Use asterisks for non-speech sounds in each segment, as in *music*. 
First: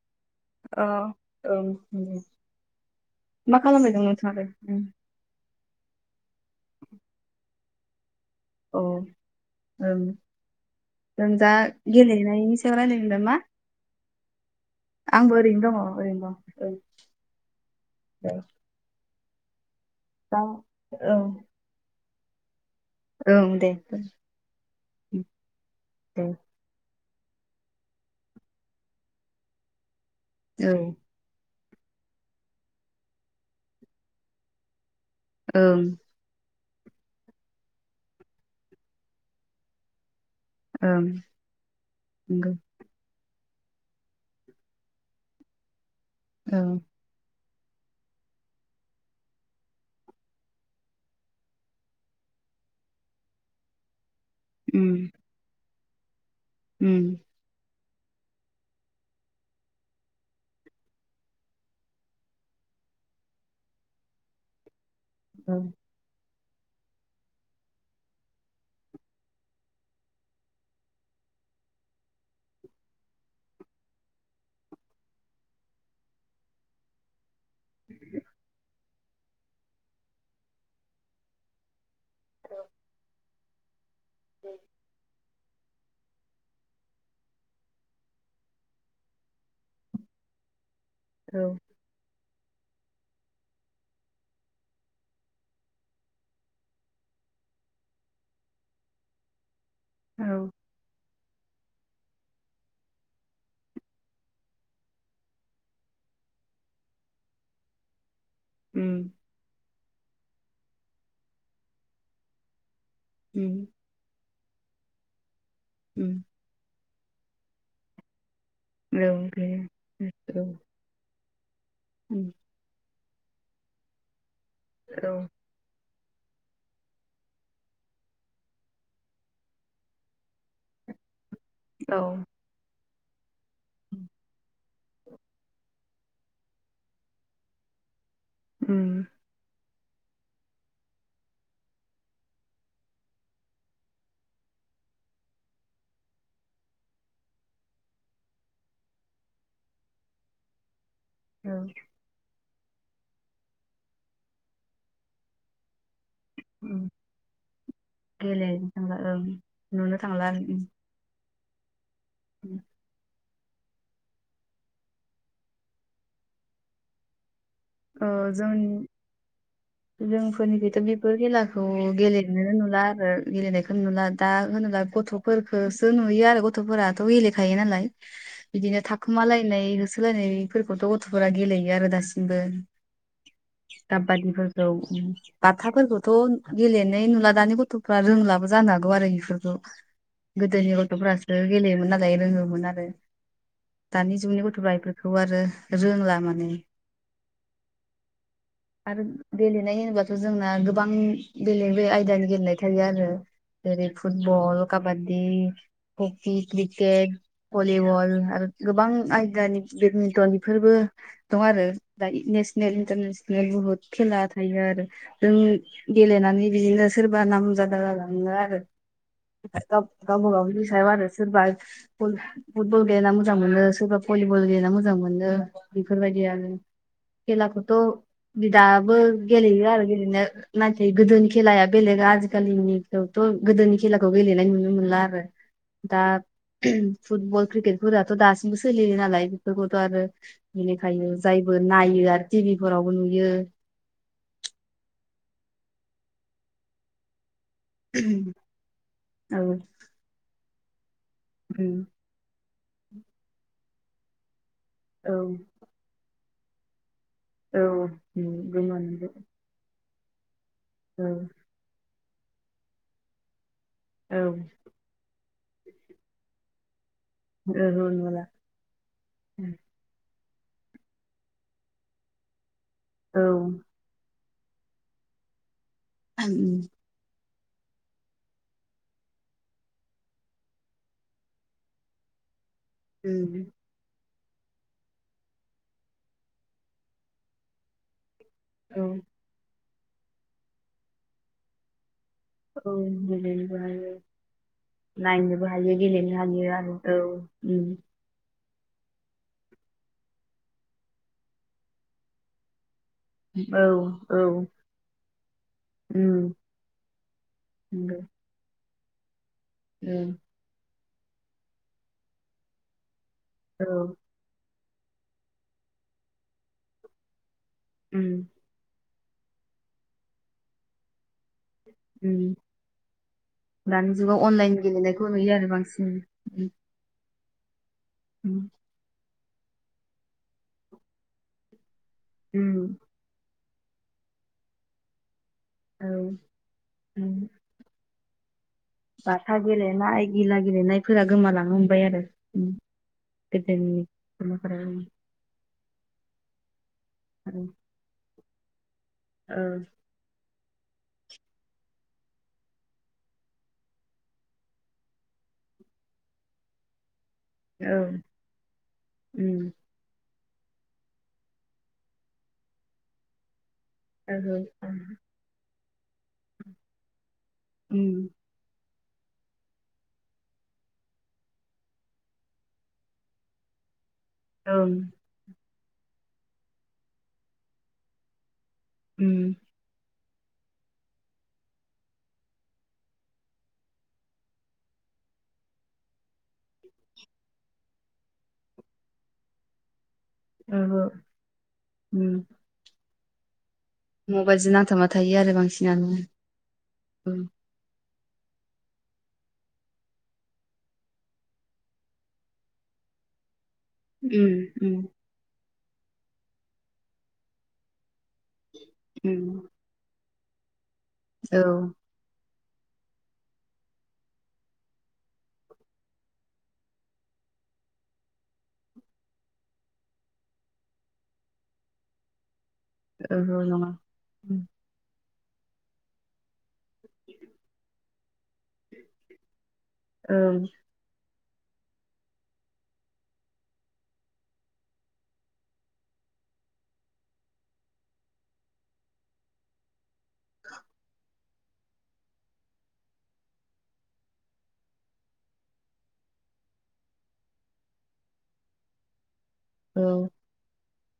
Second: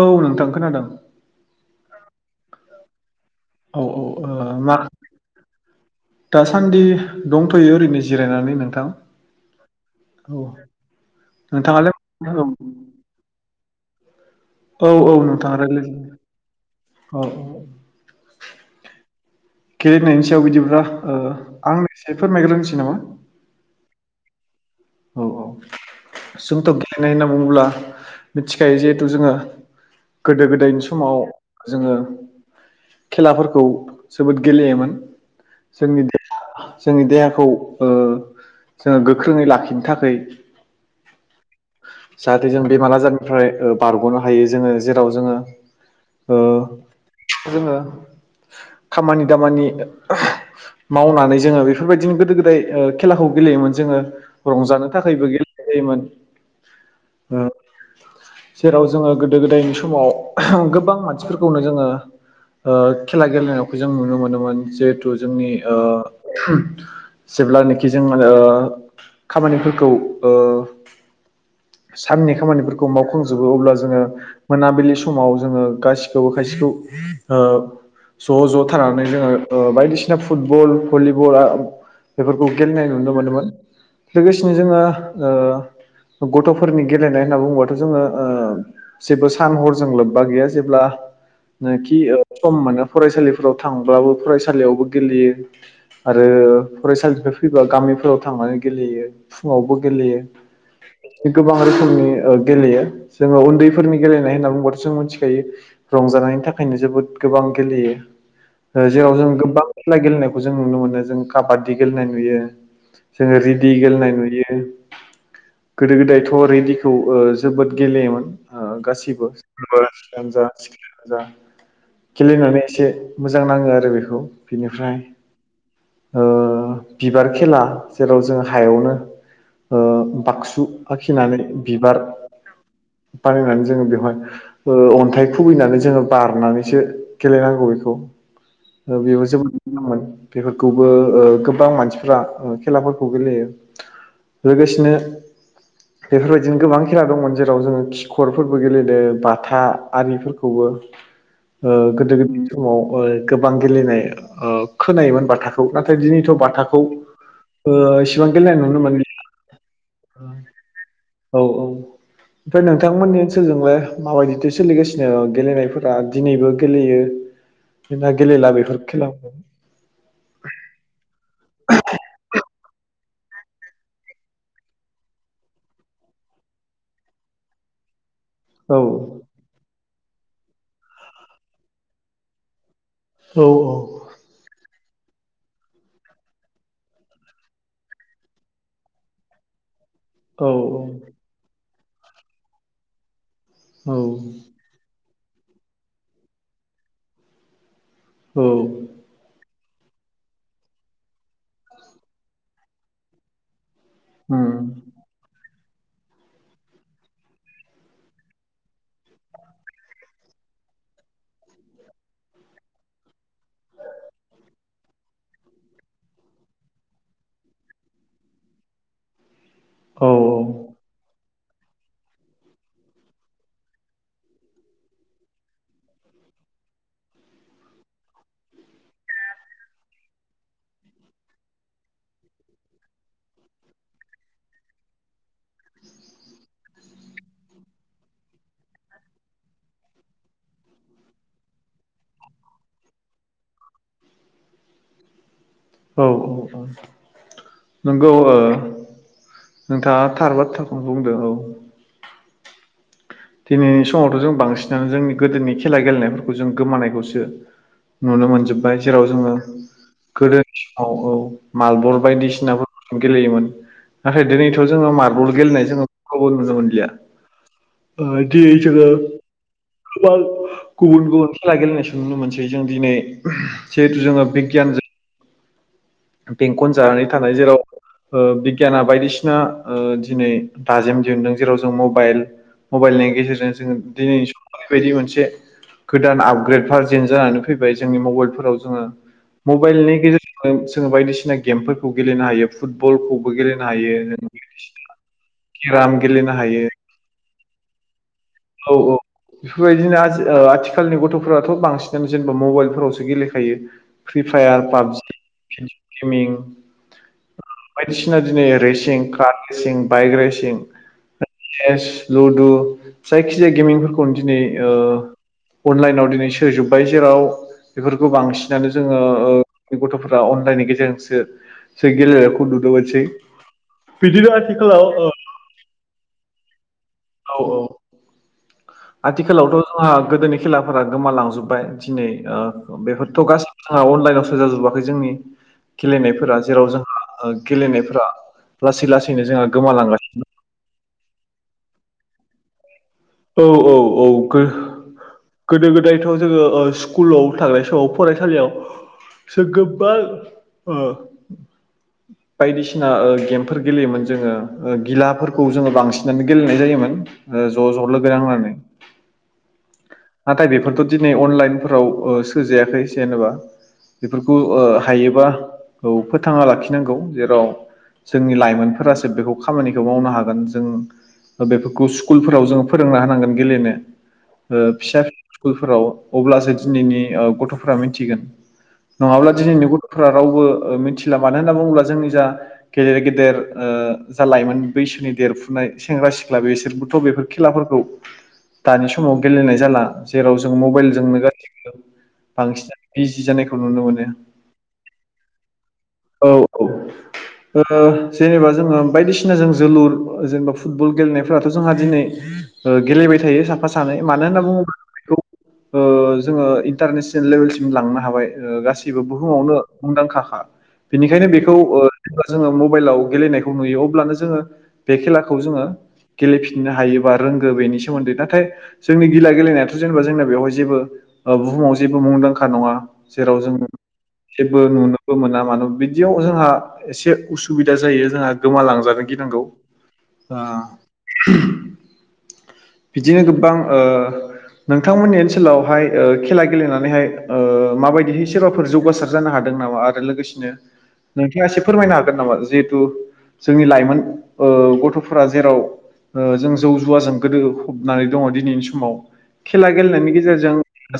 औ नोंथां अ खोनादों औ मा औ खालामबाय दं नोंथाङालाय ओ मा आरो दासान्दि दंथ'योै ओरैनो जिरायनानै औ नोंथां ओं औ जों दा नोंथाङालाय गेलेनायनि सायाव औ रायलायनो नामा औ औ आंबो नोंथाङा ओरैनो दङ रायलाय ओरैनो दं औ औ ओं औ गेलेनायनि दा सायाव बिदिब्ला ओ आं एसे फोरमायग्रोनोसै नामा औ दे औ औ औ जोंथ' मानो होनना बुङोब्ला मिथिखायो जिहेथु जोङो गोदो गोदायनि समाव जोङो खेलाफोरखौ जोबोद गेलेयोमोन ओं जोंनि देहाखौ जोंनि देहाखौ जोङो गोख्रोङै लाखिनो थाखै ओं नंगौ जाहाथे जों बेमार आजारनिफ्राय ओ बारग'नो हायो जोङो जेराव जोङो ओ औ जोङो खामानि दामानि मावनानै जोङो बेफोरबायदिनो गोदो गोदाय खेलाखौ गेलेयोमोन जोङो रंजानो उम थाखायबो गेलेयोमोन उम अ जेराव जोङो गोदो गोदायनि समाव गोबां मानसिफोरखौनो जोङो ओ खेला गेलेनायखौ जों नुनो मोनोमोन जेथु खौ जोंनि औ जेब्लानाखि जों ओ खामानिफोरखौ ओ साननि खामानिफोरखौ मावखांजोबो अब्ला जोङो मोनाबिलि समाव जोङो गासिखौबो खायसेखौ ओ ज' ज' थानानै जोङो बायदिसिना फुट बल, भलि बल बेफोरखौ गेलेनाय नुनो मोनोमोन लोगोसेनो जोङो गथ'फोरनि गेलेनाय होनना बुङोबाथ' जोङो ओ जेबो सान हरजों लोब्बा गैया जेब्ला औ जेनाखि सम मोनो फरायसालिफोराव थांब्लाबो फरायसालियावबो गेलेयो आरो फरायसालिफ्राय फैबा गामिफोराव थांनानै गेलेयो फुङावबो गेलेयो औ गोबां रोखोमनि ओ गेलेयो जोङो उन्दैफोरनि गेलेनाय होनना बुंबाथ' जों मिथिखायो रंजानायनि थाखायनो जोबोद गोबां गेलेयो उम जेराव जों गोबां खेला गेलेनायखौ जों नुनो मोनो जों काबादि गेलेनाय नुयो जोङो उम रेडि गेलेनाय नुयो गोदो उम गोदायथ' रेडिखौ ओ जोबोद गेलेयोमोन ओ औ गासिबो दे सैंग्रायानो जा औ सिख्लायानो जा उम गेलेनानै एसे मोजां नाङो आरो बेखौ बिनिफ्राय औ ओ बिबार खेला जेराव जों हायावनो ओ बाक्सु आखिनानै बिबार औ बानायनानै जोङो बेवहाय ओ अन्थाइ खुबैनानै जोङो बारनानैसो गेलेनांगौ बेखौ ओ उम बेबो गेलेदोंमोन बेफोरखौबो ओ गोबां मानसिफोरा खेलाफोरखौ गेलेयो लोगोसेनो बेफोरबायदिनो गोबां खेला दंमोन जेराव जोङो खिखरफोरबो गेलेदों बाथा आरिफोरखौबो औ ओ गोदो गोदायनि समाव ओ गोबां गेलेनाय ओ खोनायोमोन बाथा खौ नाथाय दिनैथ' बाथाखौ उम ओ एसेबां गेलेनाय गेलेनो नुनो थांला ओं मोनलिया नुनो थांला औ -औ ओमफ्राय नोंथांमोननि ओनसोलजोंलाय माबायदिथो सोलिगासिनो गेलेनायफोरा दिनैबो गेलेयो ओ जोंना गेलेला जोंनि बेफोर खेलाखौ जोंफोरनिखैथ' बेफोर खेलाखौ गेलेनोनो नुला आरो गेलेनायखौ नुला दा होनोबा गथ' फोरखोसो नुयो आरो गथ'फोराथ' गेलेखायो नालाय *inaudible* बिदिनो थाखोमालायनाय होसोलायनायफोरखौथ' गथ'फोरा गेलेयो आरो दासिमबो औ -औ काबादिफोरखौ बाथाफोरखौथ' गेलेनाय नुला दानि गथ'फ्रा रोंलाबो जानो हागौ आरो बेफोरखौ औ गोदोनि गथ'फोरासो गेलेयोमोन नालाय रोङोमोन आरो औ दानि जुगनि गथ'फ्रा बेफोरखौ बेखौ आरो रोंला माने औ आरो गेलेनाय होनोबाथ' जोंना गोबां बेलेग -बेेलेग आयदानि गेलेनाय थायो आरो जेरै फुटबल उम काबादडि हकि क्रिकेट भलिबल आरो गोबां आयदानि बेदमिन्टन बेफोरबो दं आरो दायो नेसनेल इन्टारनेसनेल बुहुत खेला थायो आरो जों गेलेनानै बिदिनो सोरबा नाम जादा जालाङो आरो औ गावबा गावनि सायाव आरो सोरबा फुटबल गेलेना मोजां मोनो सोरबा भलिबल गेलेना मोजां मोनो बेफोरबायदि आरो खेलाखौथ' दाबो गेलेयो आरो गेलेनो नाथाय गोदोनि खेलाया बेलेग आजिखालिनिखौथ' गोदोनि खेलाखौ गेलेनाय नुनो मोनला आरो दा फुटबल क्रिकेटफोराथ' दासिमबो सोलियो नालाय बेफोरखौथ' आरो बेनिखायनो जायबो नायो आरो टिभि फोरावबो नुयो औ -औ- औ नंगौ औ नोंथाङा थार बाथ्रा बुंदों औ उम दिनैनि समावथ' जों बांसिनानो औ जोंनि गोदोनि खेला गेलेनायफोरखौ जों गोमानायखौसो औ नुनो मोनजोबबाय जेराव गोमोनबो जोङो गोदोनि समाव औ मालबर बायदिसिनाफोरखौ गेलेयोमोन औ नाथाय दिनैथ' जोङो मारबल गेलेनाय जों खौबो नुनो मोनलिया ओहो *unintelligible* *unintelligible* नुला औ गुबुन गुबुन खेला गेलेनायसो नुनो मोनसै जों दिनै औ जिहेथु जों बिगियानजो बेंखन जानानै थानाय जेराव ओ बिगियाना बायदिसिना दिनै दाजेम दिहुनदों जेराव जों मबाइल मबाइलनि गेजेरजों जोङो दिनै बेबायदि मोनसे गोदान आपग्रेड भारजेन जानानै फैबाय जोंनि मबाइलफोराव जोङो मबाइलनि गेजेरजोंनो जोङो बायदिसिना गेमफोर खौ गेलेनो हायो औ फुटबलखौबो गेलेनोबो गेलेनो हायो नायनोबो हायो गेलेनो हायो आरो औ उम औ औ बेफोरबायदिनो आजि ओ आथिखालनि गथ'फोराथ' बांसिनानो जेनेबा मबाइलफोराव गेलेखायो औ औ फ्रि फायार पाबजि भिडअ उम गेमिं नंगौ बायदिसिना रेसिं कार रेसिं बाइक उम रेसिं चेस लुदु जायखिजाया औ गेमिंफोरखौनो दिनै ओ अनलाइनाव दिनै सोजोब्बाय जेराव उम बेफोरखौ बांसिनानो जोङो ओ गथ'फोरा अनलाइननि गेजेरजोंसो जों उम गेलेनायखौ नुनो मोनसै दानि जुगाव बिदिनो अनलाइन आथिखालाव गेलेनायखौ नुयो आरो बांसिन उम औ औ उम आथिखालावथ' जोंहा गोदोनि खेलाफोरा गोमालांजोबबाय दिनै ओ उम बेफोरथ' गासैबो आंहा अनलाइनाव सोजाजोबाखै जोंनि औ गेलेनायफोरा जेराव उम जोंहा गेलेनायफोरा लासै लासैनो बाथा जोंहा गोमालांगासिनो गेलेनाय गिला गेलेनायफोरा गोमालांनो हमबाय आरो औ औ गोदोनि औ माबाफोरा उम गोदो गोदायथ' जोंङो स्कुलाव औ थांनाय समाव फरायसालियाव औ *unintelligible* बायदिसिना गेमफोर गेलेयोमोन जोङो गिलाफोरखौ जोङो बांसिनानो गेलेनाय जायोमोन। ओ ज' ज' लोगो नांनानै औ नाथाय बेफोरथ' दिनै अनलाइनफोराव ओ सोजायाखै जेनेबा ओहो बेफोरखौ ओ हायोबा औ फोथांना लाखिनांगौ जेराव उम जोंनि लाइमोनफोरासो बेखौ खामानिखौ मावनो हागोन जों बेफोरखौ स्कुलफोराव जों फोरोंना होनांगोन गेलेनो ओ ओं फिसा स्कुलफोराव अब्लासो दिनैनि ओ गथ'फोरा मिथिगोन। नङाब्ला उम दिनैनि गथ'फोरा रावबो मिथिला मानो होनना बुङोब्ला जोंनि जा। गेदेर गेदेर ओ जा लाइमोन बैसोनि देरफुनाय सेंग्रा सिख्ला बेसोरबोथ' बेफोर खेलाफोरखौ दानि समाव गेलेनाय जाला जेराव जों ओहो मबाइल जोंनो *unintelligible* बांसिन बिजि जानायखौ नुनो मोनो मबाइलजो नांथाबना थायो आरो बांसिनानो औ औ जेनेबा जोङो बायदिसिना जों जोलुर जेनेबा फुटबल गेलेनायफ्राथ' जोंहा दिनै। ओ गेलेबाय थायो साफा सानै मानो उम होनना बुङोब्ला उम बेखौ जोंङो इन्टारनेसनेल लेबेलसिम लांनो हाबाय। गासिबो उम बुहुमावनो मुंदांखाखा बेनिखायनो औ बेखौ ओ। जेब्ला जोङो मबाइलाव गेलेनायखौ नुयो अब्लानो जोङो बे खेलाखौ जोंङो। गेलेफिननो हायोबा रोंगौ बेनि सोमोन्दै नाथाय। जोंनि गिला गेलेनायाथ' जेनेबा जोंना बेवहाय जेबो बुहुमाव जेबो मुंदांखा नंङा। जेराव ओहो जों नङा उम जेबो नुनोबो मोना मानो बिदियाव जोंहा एसे उसुबिदा जायो जोंहा गोमालांजानो गिनांगौ ओं बिदिनो गोबां ओ नोंथांमोननि ओनसोलावहाय खेला गेलेनानैहाय ओ माबायदिहै सोरबाफोर जौगासार जानो हादों नामा आरो लोगोसेनो नोंथाङा एसे फोरमायनो हागोन नामा जिहेथु। जोंनि लाइमोन ओ गथ'फोरा जेराव ओ जों जौ जुवाजों गोदो फबनानै दंङ दिनैनि समाव खेला औ गेलेनायनि गेजेरजों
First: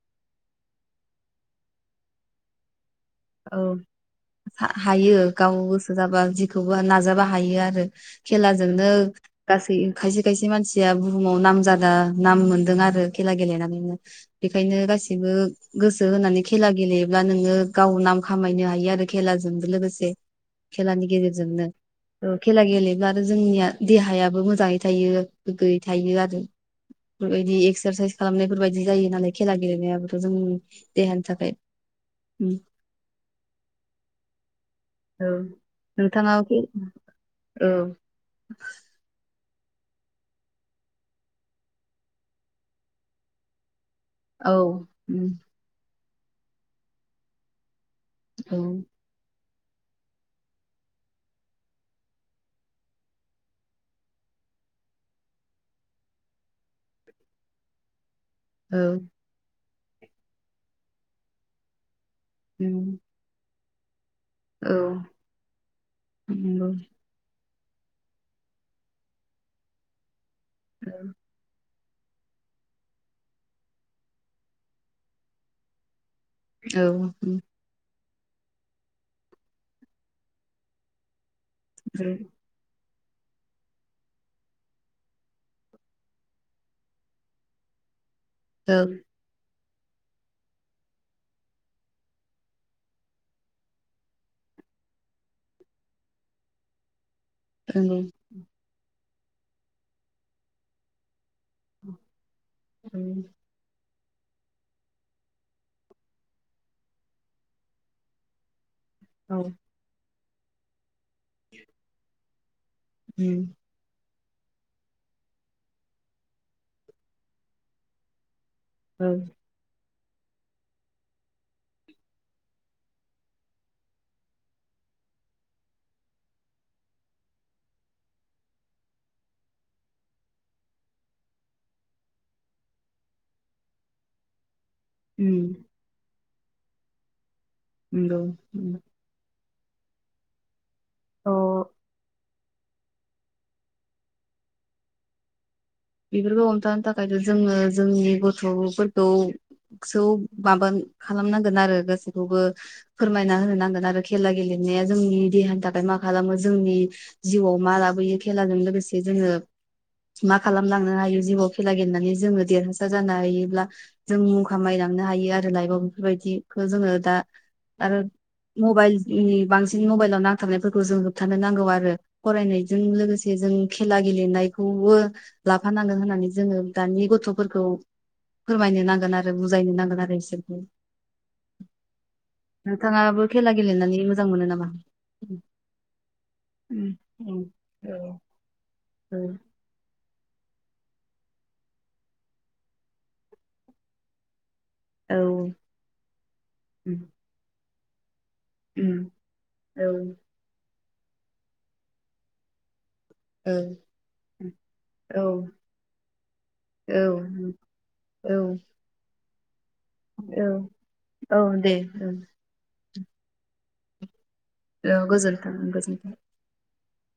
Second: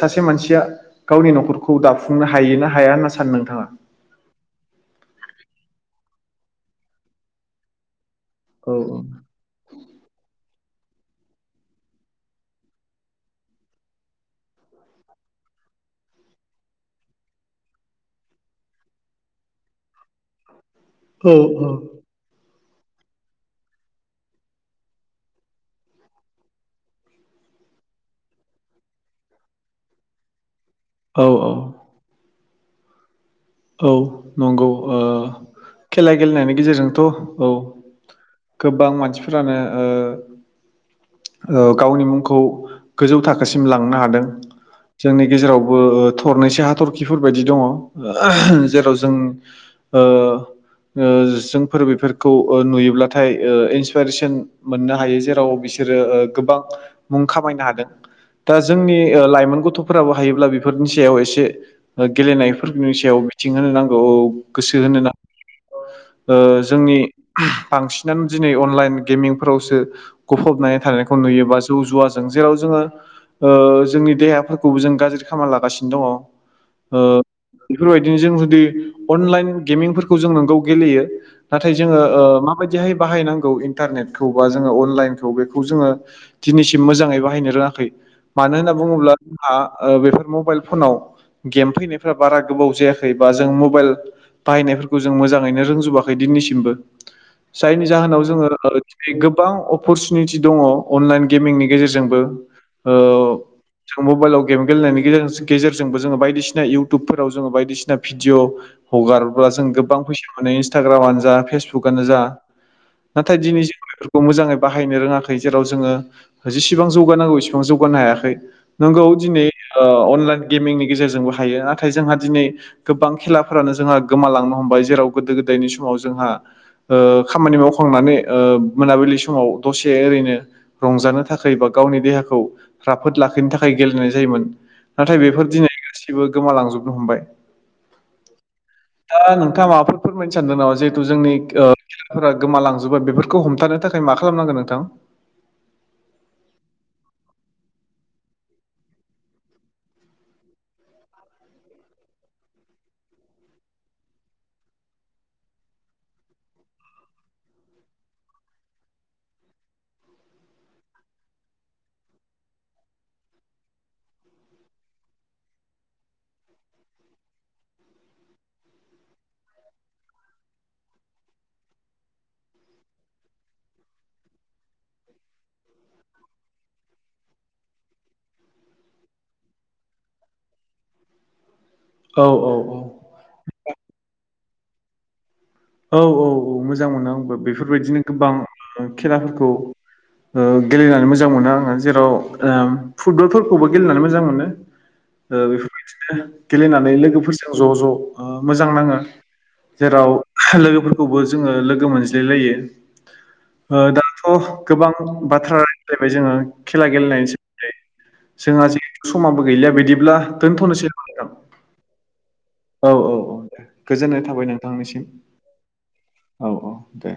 सासे मानसिया गावनि न'खरखौ दाफुंनो हायो ना हाया होनना सानो नोंथाङा? औ हायो गाव गोसो जाबा जेखौबो नाजाबा हायो आरो औ खेलाजोंनो गासै खायसे खायसे मानसिया बुहुमाव नाम जादा नाम मोनदों आरो खेला गेलेनानैनो बेखायनो गासिबो गोसो होनानै खेला गेलेयोब्ला नोंङो-' गाव नाम खामायनो हायो आरो खेलाजों लोगोसे खेलानि गेजेरजोंनो औ औ खेला गेलेब्ला आरो जोंनिया देहायाबो मोजांङै थायो गोग्गोयै थायो आरो। बेफोरबायदि एक्सारसाइस खालामनायफोरबायाददि जायो नालाय खेला गेलेनायाबोथ' जोंनि देहानि औ औ थाखाय। उम औ नंगौ ओ औ खेला नोंथाङा गेलेनायनि गेजेरजोंथ' औ गोबां मानसिफोरानो ओ ओ गावनि मुंखौ गोजौ थाखोसिम लांनो हादों। औ जोंनि उम गेजेरावबो थरनैस हाथरखिफोर बायदि दंङ। औ जेराव जों ओ। ओ जोंफोर बेफोरखौ नुयोब्लाथाय इन्सपरेसन मोननो हायो जेराव बिसोरो गोबां मुं खामायनो हादों दा जोंनि औ लाइमोन गथ'फोराबो हायोब्ला बेफोरनि सायाव एसे गेलेनायफोरनि उम, सायाव मिथिं होनो नांगौ औ गोसो होनो नांगौ ओ नंगौ जोंनि बांसिनानो दिनै अनलाइन गेमिंफोरावसो गफबनानै औ थानायखौ नुयोबा जौ जुवाजों जेराव जोंङो ओ जोंनि देहाफोरखौबो जों गाज्रि खालामामना लागासिनो दंङ औ बेफोरबायदिनो जों जुदि अनलाइन गेमिंफोरखौ जों नोंगौ गेलेयो नाथाय जोंङो औ नंगौ ओ माबायदिहाय बाहायनांगौ इन्टारनेटखौ बा जोङो अनलाइनखौ बेखौ जोंङो दिनैसिम मोजांङै बाहायनो रोंङाखै मानो होनना औ बुंङोब्ला जोंहा बेफोर मबाइल फनाव गेम फैनाय बारा गोबाव जायाखैबा जों मबाइल बाहायनायफोरखौ जों मोजांङैनो रोंजोबाखै दिनैसिमबो औ जायनि जाहोनाव जोंङो दिनै गोबां अपरसुनिटि दंङ अनलाइन गेमिंनि गेजेरजोंबो ओ उम, जों मबाइलाव गेम गेलेनायनि गेजेरजोंबो जोंङो बायदिसिना इउ इुबाव जों बायदिसिना भिडिअ औ हगारोबब्ला जों गोबां फैसा मोनो इट्रानो ओ भेसबुगानो जा नाथाय जों दिनै बिफोरखौ खौ मोजांङै बाहायनो रोंङाखै जेराव जोङो जेसेबां जौगानांगौ बेसेबां जौगानो हायाखै नोंगौ दिनै अनलाइन गेमिंनि गेजेरजोंबो हायो आरो नाथाय जोंहा दिनै गोबां खेलाफोरानो जोंहा गोमालांनो हमबाय जेराव गोदो गोदायनि समाव जोंहा ओ खामानि मावखांनानै ओ मोनाबिलि समाव दसे ओरैनो रंजानो थाखाय बा गावनि देहाखौ राफोद लाखिनो थाखाय गेलेनाय जायोमोन। नाथाय बेफोर उम, दिनै गासिबो गोमालांजोबनो हमबा नंगौ दा नोंथांङा माबाफोर फोरमायनो सानदों नामा जिहेथु जोंनि थ' खेलाफोरा गोम लांजोबोन बेफोरखौ हमथानो थाखाय मा खालामनांगोन नोंथां बेफोरखौ हमथानो थाखायथ' जोंङो जोंनि गथ'फोरखौ सो माबा खालामनांगोन आरो गासैखौबो फोरमायना होनो नांगोन आरो खेला गेलेनाया जोंनि देहानि थाखाय मा खालामो जोंनि जिउआव मा लाबोयो खेलाजों लोगोसे जोंङो खालामलांनो हायो जिउआव खेला गेलेनानै जोङो देरहासार जानो हायोब्ला जों मुं खामायलांनो हायो आरो लाइफआव बेफोरबायदिखौ जोङो दा आरो मबाइलनि बांसिन मबाइलाव नांथारनायफोरखौ जों होबथानो नांगौ आरो फरायनायजों लोगोसे जों खेला गेलेनायखौबो लाफानांगोन होननानै जोङो दानि गथ'फोरखौ फोरमायनो नांगोन आरो बुजायनो नांगोन आरो बिसोरखौ औ औ औ। नोंथाङाबो खेला गेलेनानै मोजां मोनो नामा? औ औ औ मोजां मोनो आंबो बेफोरबायदिनो गोबां औ खेलाफोरखौ गेलेनानै मोजां मोनो आङो जेराव फुटबलफोरखौबो गेलेनानै मोजां मोनो। औ बेफोरबायदिनो गेलेनानै लोगोफोरजों ज' ज' मोजां नाङो औ जेराव लोगोफोरखौबो जोङो लोगो मोनज्लाय लायो दाथ' गोबां बाथ्राेलायबाय जोङो खेला औ गेलेनायनि सोमोन्दै औ औ जोंहा जिहेथु समाबो गैलिया बिदिब्ला औ दोनथ'नोसै ना औ दे। औ औ औ दे गोजोननाय थाबाय नोंथां। औ गोजोन्थों गोजोन्थों। औ औ दे।